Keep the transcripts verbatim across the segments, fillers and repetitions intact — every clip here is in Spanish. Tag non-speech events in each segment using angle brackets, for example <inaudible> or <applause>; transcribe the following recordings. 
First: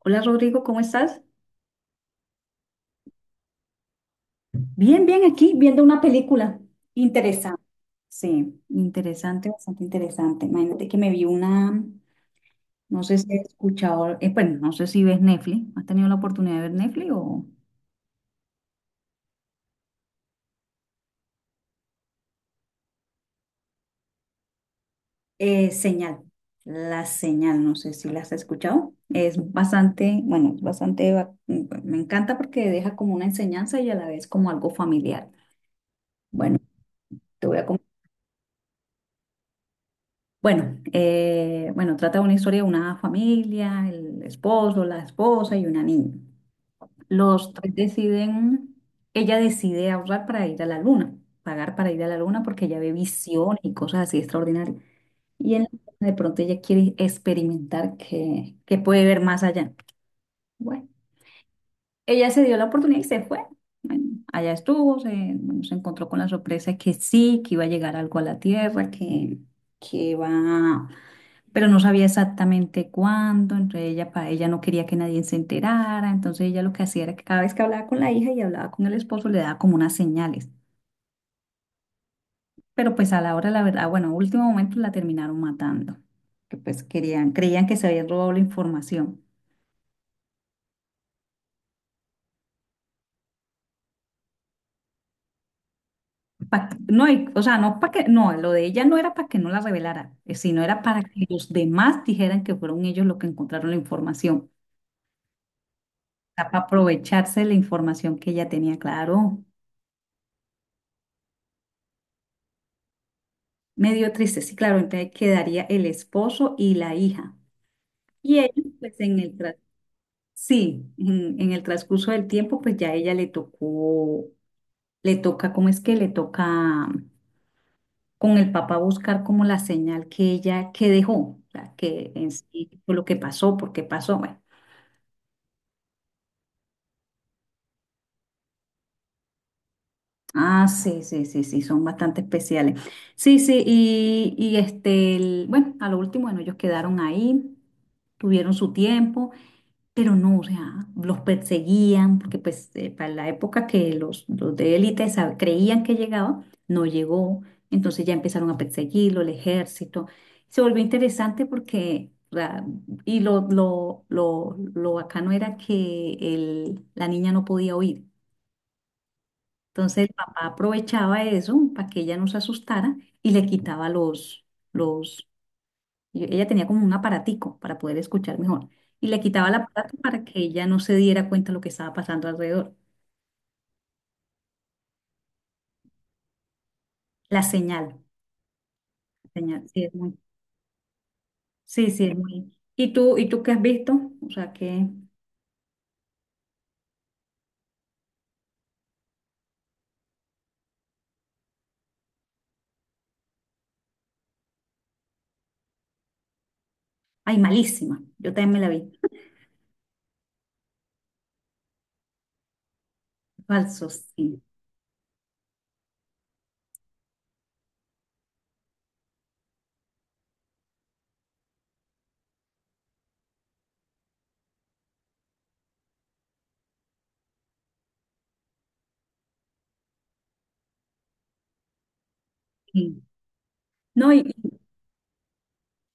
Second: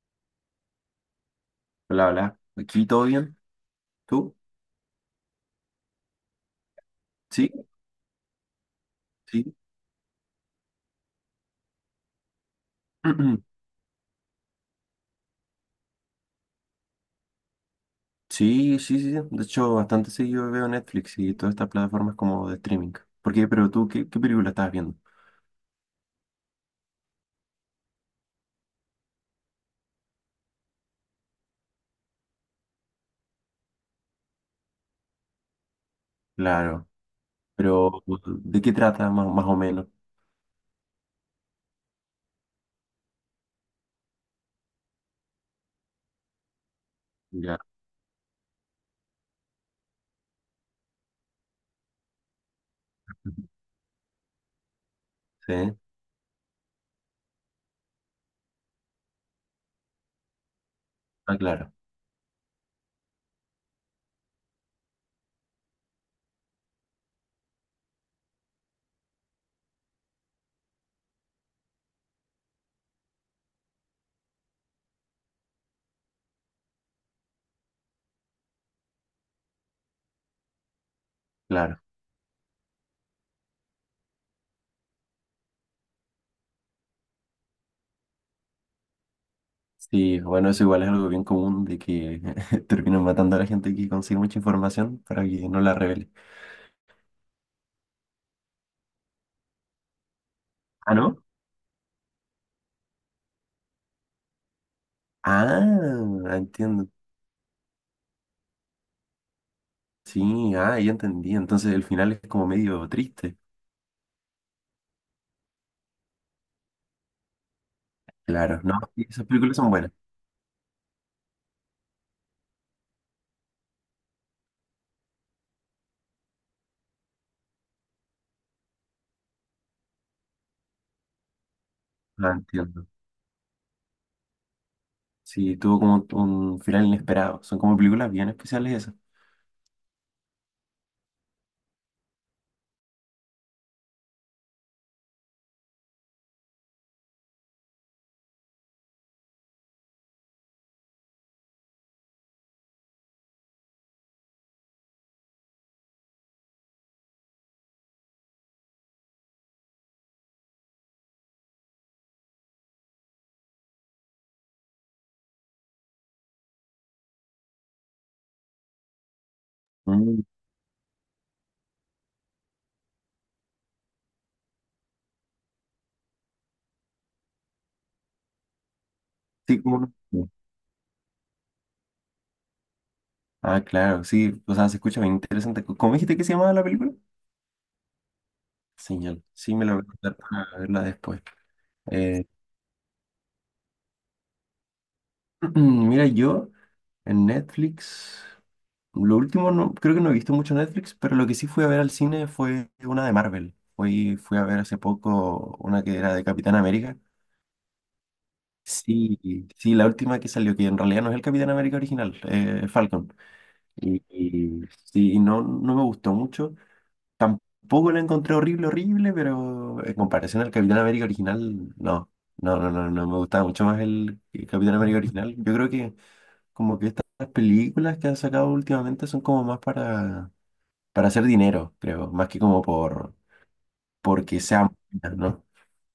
Hola Rodrigo, ¿cómo estás? Hola, hola. ¿Aquí todo bien? ¿Tú? Bien, bien, aquí viendo una película Sí, interesante. Sí, interesante, sí. bastante interesante. Imagínate que me vi una, no sé si has <clears throat> escuchado, eh, bueno, no sé si ves Netflix. ¿Has tenido la oportunidad de ver Netflix o...? Sí, sí, sí. sí. De hecho, bastante seguido veo Netflix y todas estas plataformas como de streaming. ¿Por qué? Pero tú, ¿qué, qué película estás viendo? Eh, Señal, la señal, no sé si la has escuchado. Es bastante, bueno, es bastante, va- me encanta porque deja como una enseñanza y a la vez como algo familiar. Bueno, Claro. te voy a comentar. Pero, ¿de qué trata más, más o menos? Bueno, eh, bueno, trata de una historia de una familia, el esposo, la esposa y una niña. Los Ya. tres deciden, ella decide ahorrar para ir a la luna, pagar para ir a la luna porque ella ve visiones y cosas así extraordinarias. Y en la Sí. luna de pronto ella quiere experimentar que, que puede ver más allá. Bueno, Ah, claro, ella se dio la oportunidad y se fue. Allá estuvo, se, bueno, se encontró con la sorpresa que sí, que iba a llegar algo a la Tierra, que, que va pero no sabía exactamente cuándo, entonces ella, pa- ella no quería que nadie se enterara, entonces ella lo que hacía era que cada vez que hablaba con la hija y hablaba con el esposo le daba como unas señales, claro. pero pues a la hora, la verdad, bueno, a último momento la terminaron matando, que pues querían, creían que se habían robado la información. Sí, bueno, eso igual es algo bien común de que <laughs> terminan matando a la gente que consigue mucha información para que no la revele. Pa- no, y- o sea, no para que, no, lo de ella no era para que no la revelara, eh, sino era ¿Ah, para no? que los demás dijeran que fueron ellos los que encontraron la información, Ah, para entiendo. aprovecharse de la información que ella tenía, claro. Sí, ah, ya entendí. Entonces el final es como medio triste. Medio dio triste, sí, claro, entonces quedaría el esposo y la hija. Y él, Claro, no, pues sí, en esas el tra- películas son buenas. sí, en, en el transcurso del tiempo, pues ya ella le tocó, le toca, ¿cómo es que le toca con el papá buscar como la señal que ella, que dejó, o sea, que en Ah, sí entiendo. fue lo que pasó, por qué pasó, bueno. Sí, tuvo como un final inesperado. Son como películas bien especiales esas. Ah, sí, sí, sí, sí, son bastante especiales. Sí, sí, y, y este, el- bueno, a lo último, bueno, ellos quedaron ahí, tuvieron su tiempo. Pero no, o sea, los perseguían, porque pues eh, para la época que los, los de élite sab- creían que llegaba, no llegó. Entonces ya empezaron a perseguirlo, el ejército. Se volvió interesante porque, o sea, y lo, lo, lo, lo bacano era que el, la niña no podía oír. Entonces el Mm, papá aprovechaba eso para que ella no se asustara y le quitaba los, los, y ella tenía como un aparatico para poder escuchar mejor. Y le quitaba el sí, como no. aparato para Sí. que ella no se diera cuenta de lo que estaba pasando alrededor. Ah, claro, sí, o sea, se escucha bien interesante. C- ¿Cómo dijiste que se llamaba la película? La señal, Señal. la Sí, me señal, la voy sí, a es contar muy, para verla después. sí, sí, es Eh, muy. ¿Y tú, y tú qué has visto? O sea que, <clears throat> mira, yo en Netflix, lo último no, creo que no he visto mucho Netflix, pero lo que sí fui a ver al cine fue una de Marvel. Fui, fui a ver hace poco una que era de Capitán América. ay, malísima. Yo también me la vi. Sí, sí, la última que salió, que en realidad no es el Capitán América original, eh, Falcon. Y, Falsos, sí, y sí, y no, no me gustó mucho. Tampoco la encontré horrible, horrible, pero en comparación al Capitán América original, no. No, no, no, no me gustaba mucho más el Capitán América original. Yo creo que como que estas películas que han sacado últimamente son como más para, para hacer dinero, creo, más que como sí. por No, y, porque sean buenas, ¿no?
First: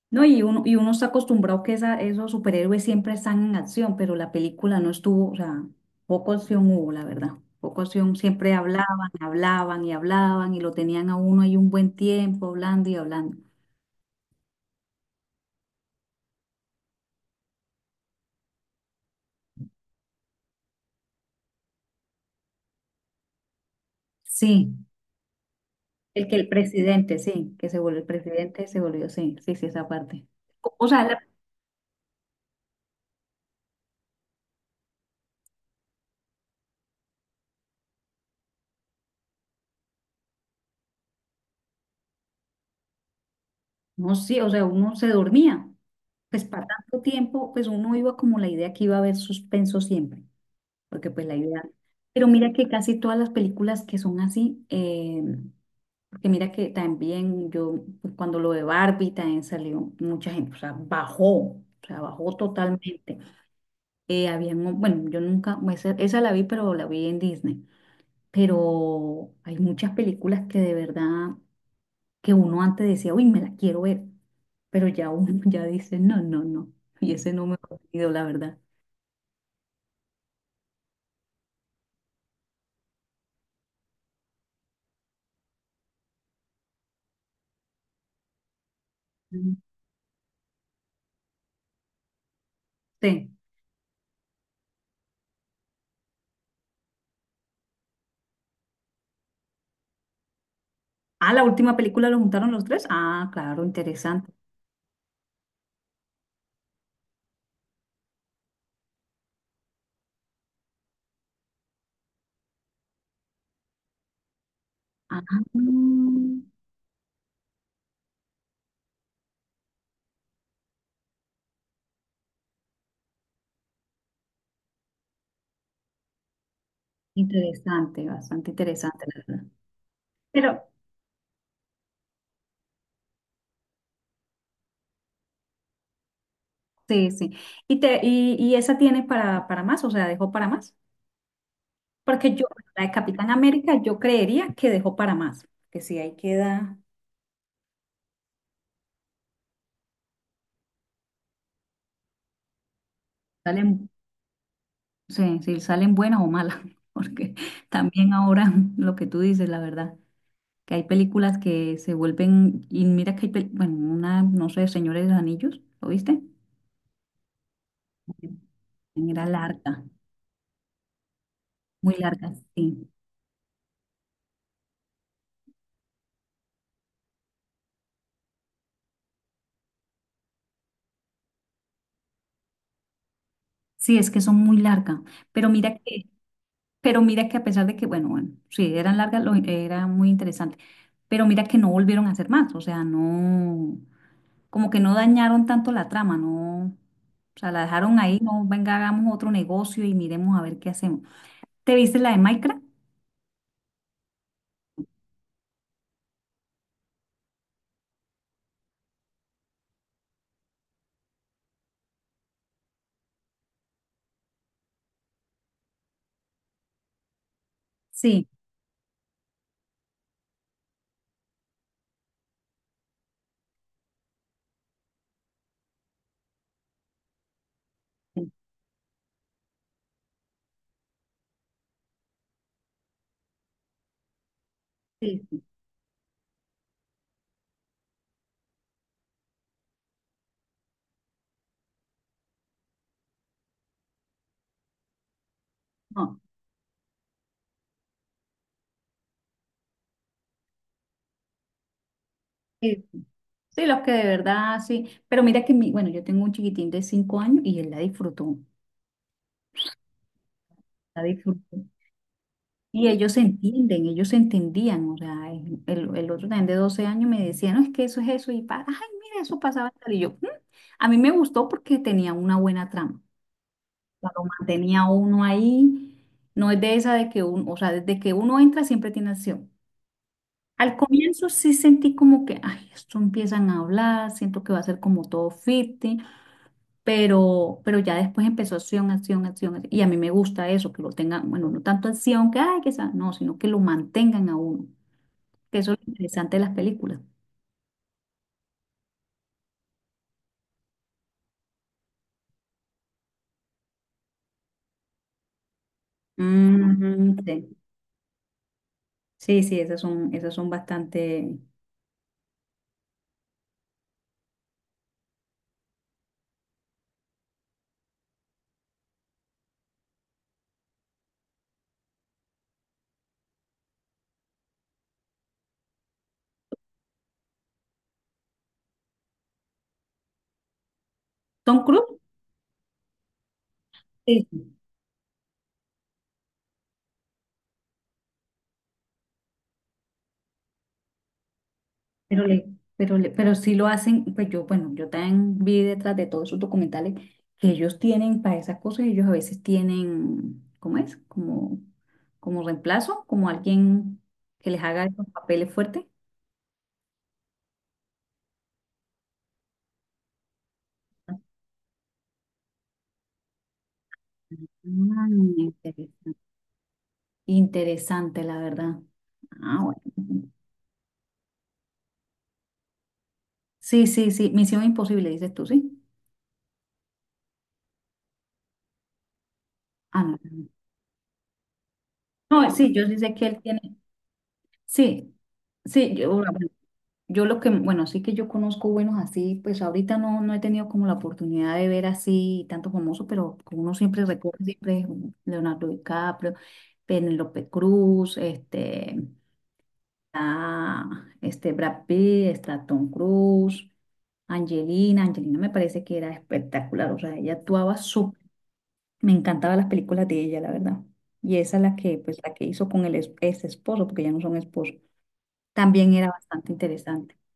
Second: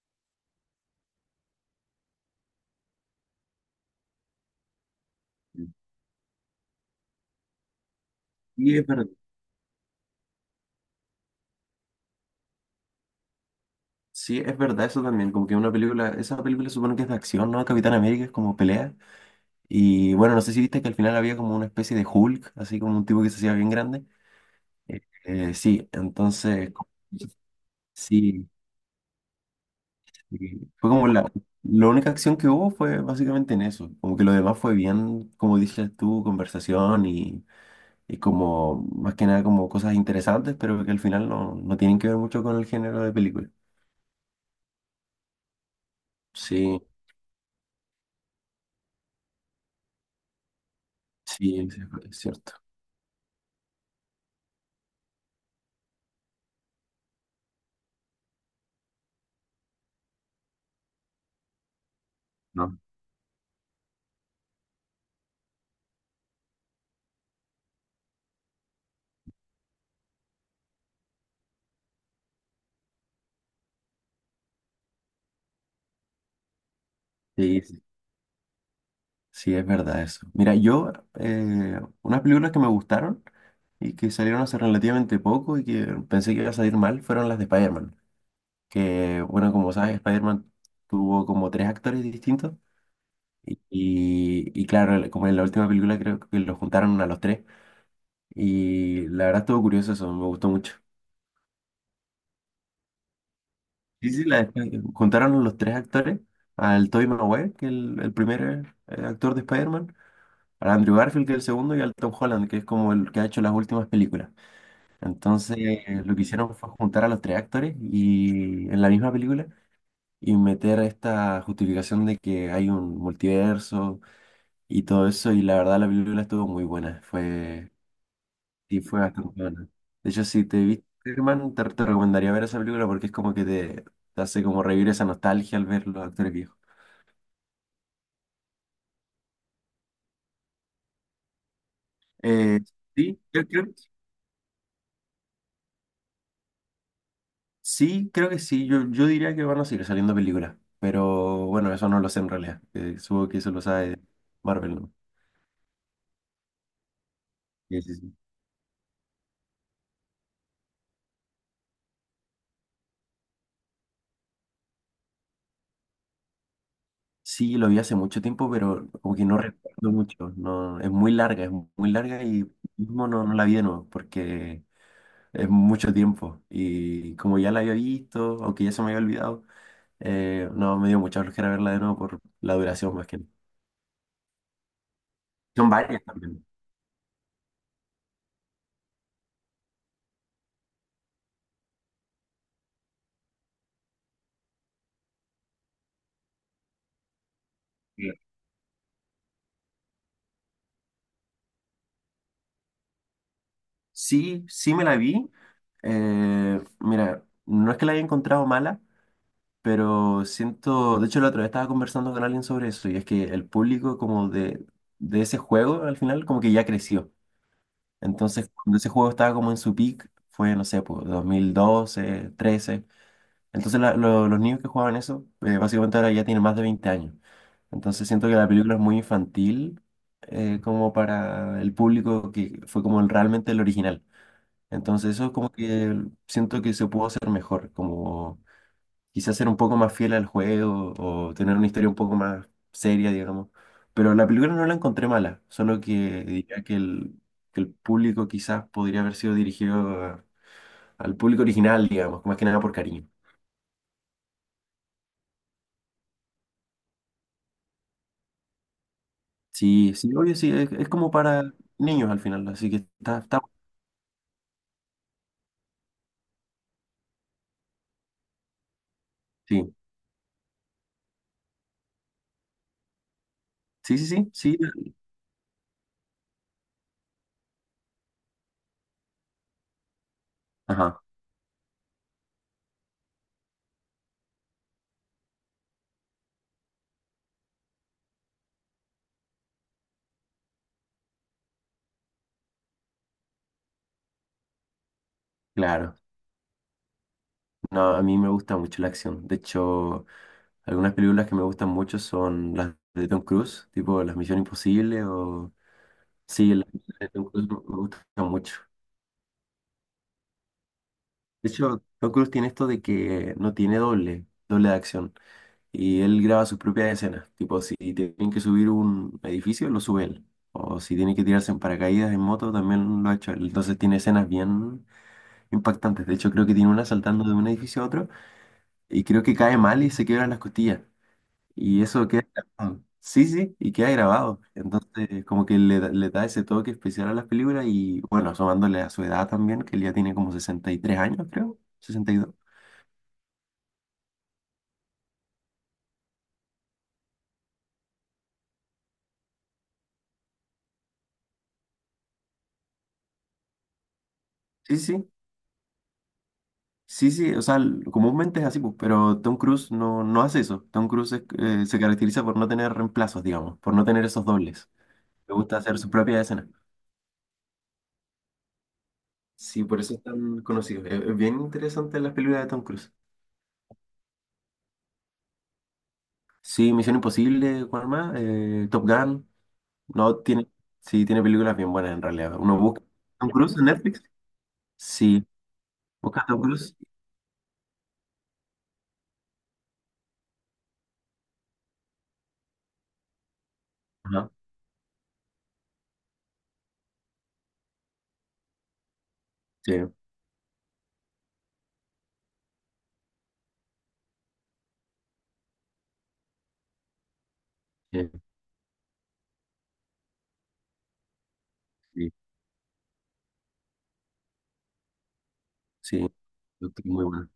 no, y uno, y uno está acostumbrado que esa, esos superhéroes siempre están en acción, pero la película no estuvo, o sea, poco acción hubo, la verdad. Poco acción, siempre Sí, es verdad. hablaban, hablaban y hablaban y lo tenían a uno ahí un buen tiempo hablando y hablando. Sí, es verdad eso también, como que una película, esa película supongo que es de acción, ¿no? Capitán América es como pelea. Y bueno, no sé si viste que al final había como una especie de Hulk, así como un tipo que se hacía bien grande. Sí, Eh, eh, sí, el que el entonces, como- presidente, sí, que se volvió el sí, presidente, se volvió, sí, sí, sí, esa parte. sí, O, o fue sea, como la- la, la única acción que hubo fue básicamente en eso, como que lo demás fue bien, como dices tú, conversación y, y como, más que nada como cosas interesantes, pero que al final no, no tienen que ver mucho con el género de película. no, sí, o sea, uno se dormía. Pues para Sí, tanto tiempo, pues uno iba como la idea que iba a haber suspenso siempre. Porque pues la idea. sí, sí, es Pero mira cierto. que casi todas las películas que son así, eh, porque mira que también yo, pues, cuando lo de Barbie también salió mucha gente, o sea, bajó, o sea, bajó No. totalmente. Eh, había, bueno, yo nunca, pues, esa, esa la vi, pero la vi en Disney. Pero hay muchas películas que de verdad, que uno antes decía, uy, me la quiero ver, pero ya uno <laughs> ya dice, no, no, no, y ese no me ha Sí, sí. ocurrido, la verdad. Sí, es verdad eso. Mira, yo, eh, unas películas que me gustaron y que salieron hace relativamente poco y que pensé que iba a salir mal fueron las de Spider-Man. Que, bueno, Mm. como sabes, Spider-Man tuvo como tres actores distintos Sí. y, y claro, el- como en la última película creo que los juntaron a los tres y la verdad estuvo curioso eso, me gustó mucho. Ah, la última película lo juntaron los tres. Ah, claro, Sí, sí, interesante. la de Spider- juntaron a los tres actores, al Tobey Maguire, que es el, el primer eh, actor de Spider-Man, al Andrew Garfield, que es el segundo, y al Tom Holland, que es como el que ha hecho las últimas películas. Ah, Entonces, lo que hicieron fue juntar a los tres actores y en la misma película y meter esta justificación de que hay un multiverso y todo eso. Y la verdad, la película estuvo muy buena. Fue, interesante, bastante y fue interesante, la bastante verdad. buena. De hecho, si te Pero, viste, Superman, te, te recomendaría ver esa película porque es como que te, te hace como revivir esa nostalgia al ver los actores viejos. sí, sí. ¿Y, te, y, y esa tiene para, para más? O sea, ¿dejó para más? Porque yo, Eh, la de sí, Capitán creo, creo- América, yo creería que dejó para más. Que si ahí queda, sí, creo que sí. Yo, yo diría que van a seguir saliendo películas. Pero bueno, eso no lo sé en realidad. Eh, supongo que eso lo salen, sabe Marvel. ¿No? sí, sí salen buenas o malas. <laughs> Porque Sí, sí, también sí. ahora lo que tú dices, la verdad, que hay películas que se vuelven, y mira que hay, pel- bueno, una, no sé, Señores de los Anillos, ¿lo viste? Sí, lo vi hace mucho tiempo, pero como Era que no larga, recuerdo mucho. No, es muy larga, es muy muy larga larga, y sí. mismo no, no la vi de nuevo porque es mucho tiempo. Y como ya la había visto, aunque ya se me había olvidado, eh, no, me dio mucha flojera verla de nuevo por la duración más que nada. Sí, es que son muy largas. Pero Son mira varias que, también. pero mira que a pesar de que, bueno, bueno, sí, eran largas, lo- era muy interesante. Pero mira que no volvieron a hacer más. O sea, no, como que no dañaron tanto la trama, no. O sea, la dejaron Sí, ahí, no, venga, hagamos otro negocio y miremos a ver qué hacemos. ¿Te viste la de Minecraft? sí sí me la vi. Eh, mira, no es que la haya encontrado mala, pero siento, de hecho la otra vez estaba conversando con alguien sobre eso y es que el público como de, de ese juego al final como que ya creció. Sí, Entonces cuando ese juego estaba como en su peak fue, no sé, pues dos mil doce, trece. Entonces la- lo- los niños que jugaban eso eh, básicamente ahora ya tienen más de veinte años. Entonces siento sí, que la película es muy infantil eh, como para el público que fue como el- realmente el original. Entonces sí, eso es sí, como que siento que se pudo hacer mejor, como quizás ser un poco más fiel al juego o tener una historia un poco más seria, digamos. Pero la película no la encontré mala, solo no, que diría que el, que el público quizás podría haber sido dirigido a- al público original, digamos, más que nada por sí, sí. cariño. Sí, los que de verdad, sí. Pero mira que mi, bueno, yo tengo un chiquitín de cinco años y él la disfrutó. Sí, sí, obvio, sí, es, es La como para disfrutó. niños al final, así que Y ellos se está, está, entienden, ellos se entendían, o sea, el, el- el otro también de doce años me decía, no, es que eso es eso, y para, ay, mira, eso pasaba, sí, y tal", y yo, "Mm". A mí me gustó porque tenía una buena trama, sí, o sí, sea, lo sí, sí, mantenía uno ahí, no es de esa de que uno, o sea, desde que uno entra siempre tiene acción. Al ajá, comienzo sí sentí como que, ay, esto empiezan a hablar, siento que va a ser como todo ficti, pero, pero ya después empezó acción, acción, acción, acción, y a mí me gusta eso, que lo tengan, bueno, no tanto acción que, ay, que sea, no, sino que lo mantengan a uno que eso es lo claro. interesante de las películas. No, a mí me gusta mucho la acción. De hecho, algunas películas que me gustan mucho son las de Tom Cruise, tipo Las Misión Imposible o sí, la película de Mm, Tom Cruise me sí, gusta mucho. sí, sí, esas son, esas son bastante... De hecho, Tom Cruise tiene esto de que no tiene doble, doble de acción. Y él graba sus propias escenas. Tipo, si tienen que subir un edificio, lo sube él. O si tiene que tirarse en paracaídas en moto, también lo ha hecho él. Entonces tiene escenas bien impactantes. De hecho, creo que tiene una saltando de un edificio a otro y creo que cae mal y se quiebran las costillas. Tom Y Cruise, eso queda grabado. Sí, sí, y queda sí, grabado. Entonces, como que le, da- le da ese toque especial a las películas y, bueno, asomándole a su edad también, que él ya tiene como sesenta y tres años, creo, sesenta y pero, dos le, pero, le- pero sí lo hacen, pues yo, bueno, yo también vi detrás de todos esos documentales que ellos tienen para esas cosas, ellos a veces tienen, ¿cómo es? Como, como reemplazo, como alguien que les Sí, haga esos sí, papeles fuertes. sí, sí, o sea, l- comúnmente es así, pues, pero Tom Cruise no, no hace eso. Tom Cruise es- eh, se caracteriza por no tener reemplazos, digamos, por no tener esos dobles. Ah, Le gusta hacer interesante. su propia escena. Interesante, la verdad. Ah, Sí, por bueno. eso es tan conocido. Es, es bien interesante las películas de Tom Cruise. Sí, sí, sí. Misión imposible, dices tú, ¿sí? Sí, Misión Imposible, ¿cuál más? Eh, Top Gun. Ah, No, no. tiene, sí, tiene películas bien buenas en realidad. No, Uno sí, busca yo sí sé que Tom él Cruise en tiene, Netflix. sí, Sí, sí, yo, busca bueno, Tom Cruise. yo lo que, bueno, sí que yo conozco buenos así, pues ahorita no, no he tenido como la oportunidad de ver así tanto famoso, pero como uno siempre Ajá, recuerda, siempre es Leonardo DiCaprio, Penélope Cruz, este, sí, ah, este Brad Pitt, está Tom Cruise, Angelina, Angelina me parece que era espectacular, o sea, ella actuaba súper sí, me encantaban las películas de ella, la verdad. Y esa es la que, sí, pues, la que hizo con el es- ex esposo, porque ya no son esposos. También sí, era yo bastante creo que muy interesante. bueno.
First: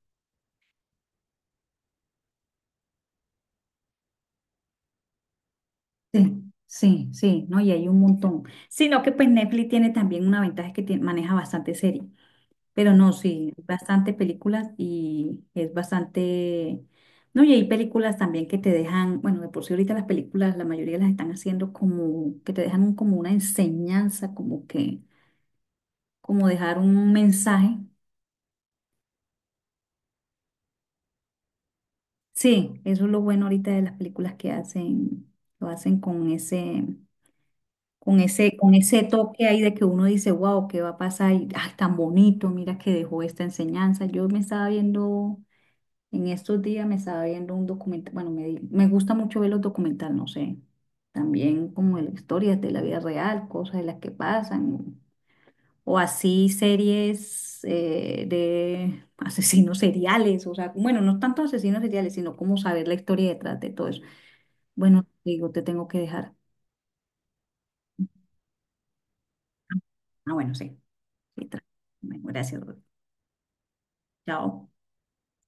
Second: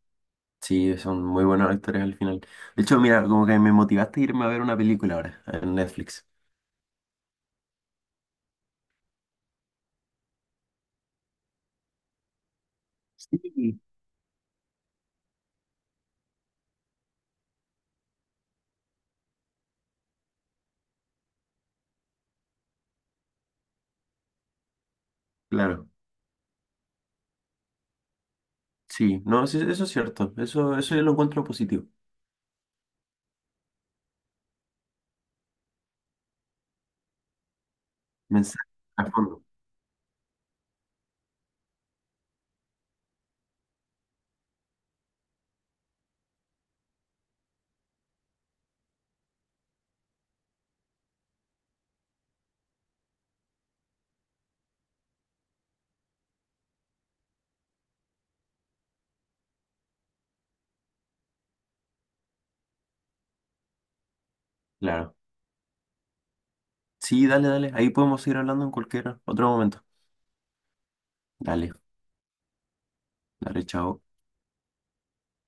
Sí, son muy buenos actores al final. De hecho, mira, como que me motivaste a irme a ver una película ahora en Netflix. Sí, sí, sí, ¿no? Y hay un montón. Sino que, pues, Netflix tiene también una ventaja es que tiene- maneja bastante serie. Pero no, sí, Sí, bastante películas y es bastante... No, y hay películas también que te dejan, bueno, de por sí ahorita las películas, la mayoría las están haciendo como, que te dejan un- como una enseñanza, como que, claro, como dejar un mensaje. sí, no, sí, eso es cierto, eso, eso yo lo encuentro positivo. Sí, eso es lo bueno ahorita de las películas que hacen, lo hacen con ese, con ese, Mensaje con ese a fondo, toque ahí de que uno dice, wow, ¿qué va a pasar? Y, ay, tan bonito, mira que dejó esta enseñanza. Yo me estaba viendo, en estos días me estaba viendo un documental, bueno, me, di- me gusta mucho ver los documentales, no sé, también como de la historia de la vida real, cosas de las que pasan o así series eh, de asesinos seriales, o sea, bueno, no tanto asesinos seriales, sino como saber la historia detrás de todo eso. Bueno, claro. digo, te tengo que dejar. Sí, dale, dale, ahí podemos seguir hablando en cualquier otro momento. Ah, bueno, sí, sí, tra- Dale, bueno, gracias. Ruth. dale, chao. Chao.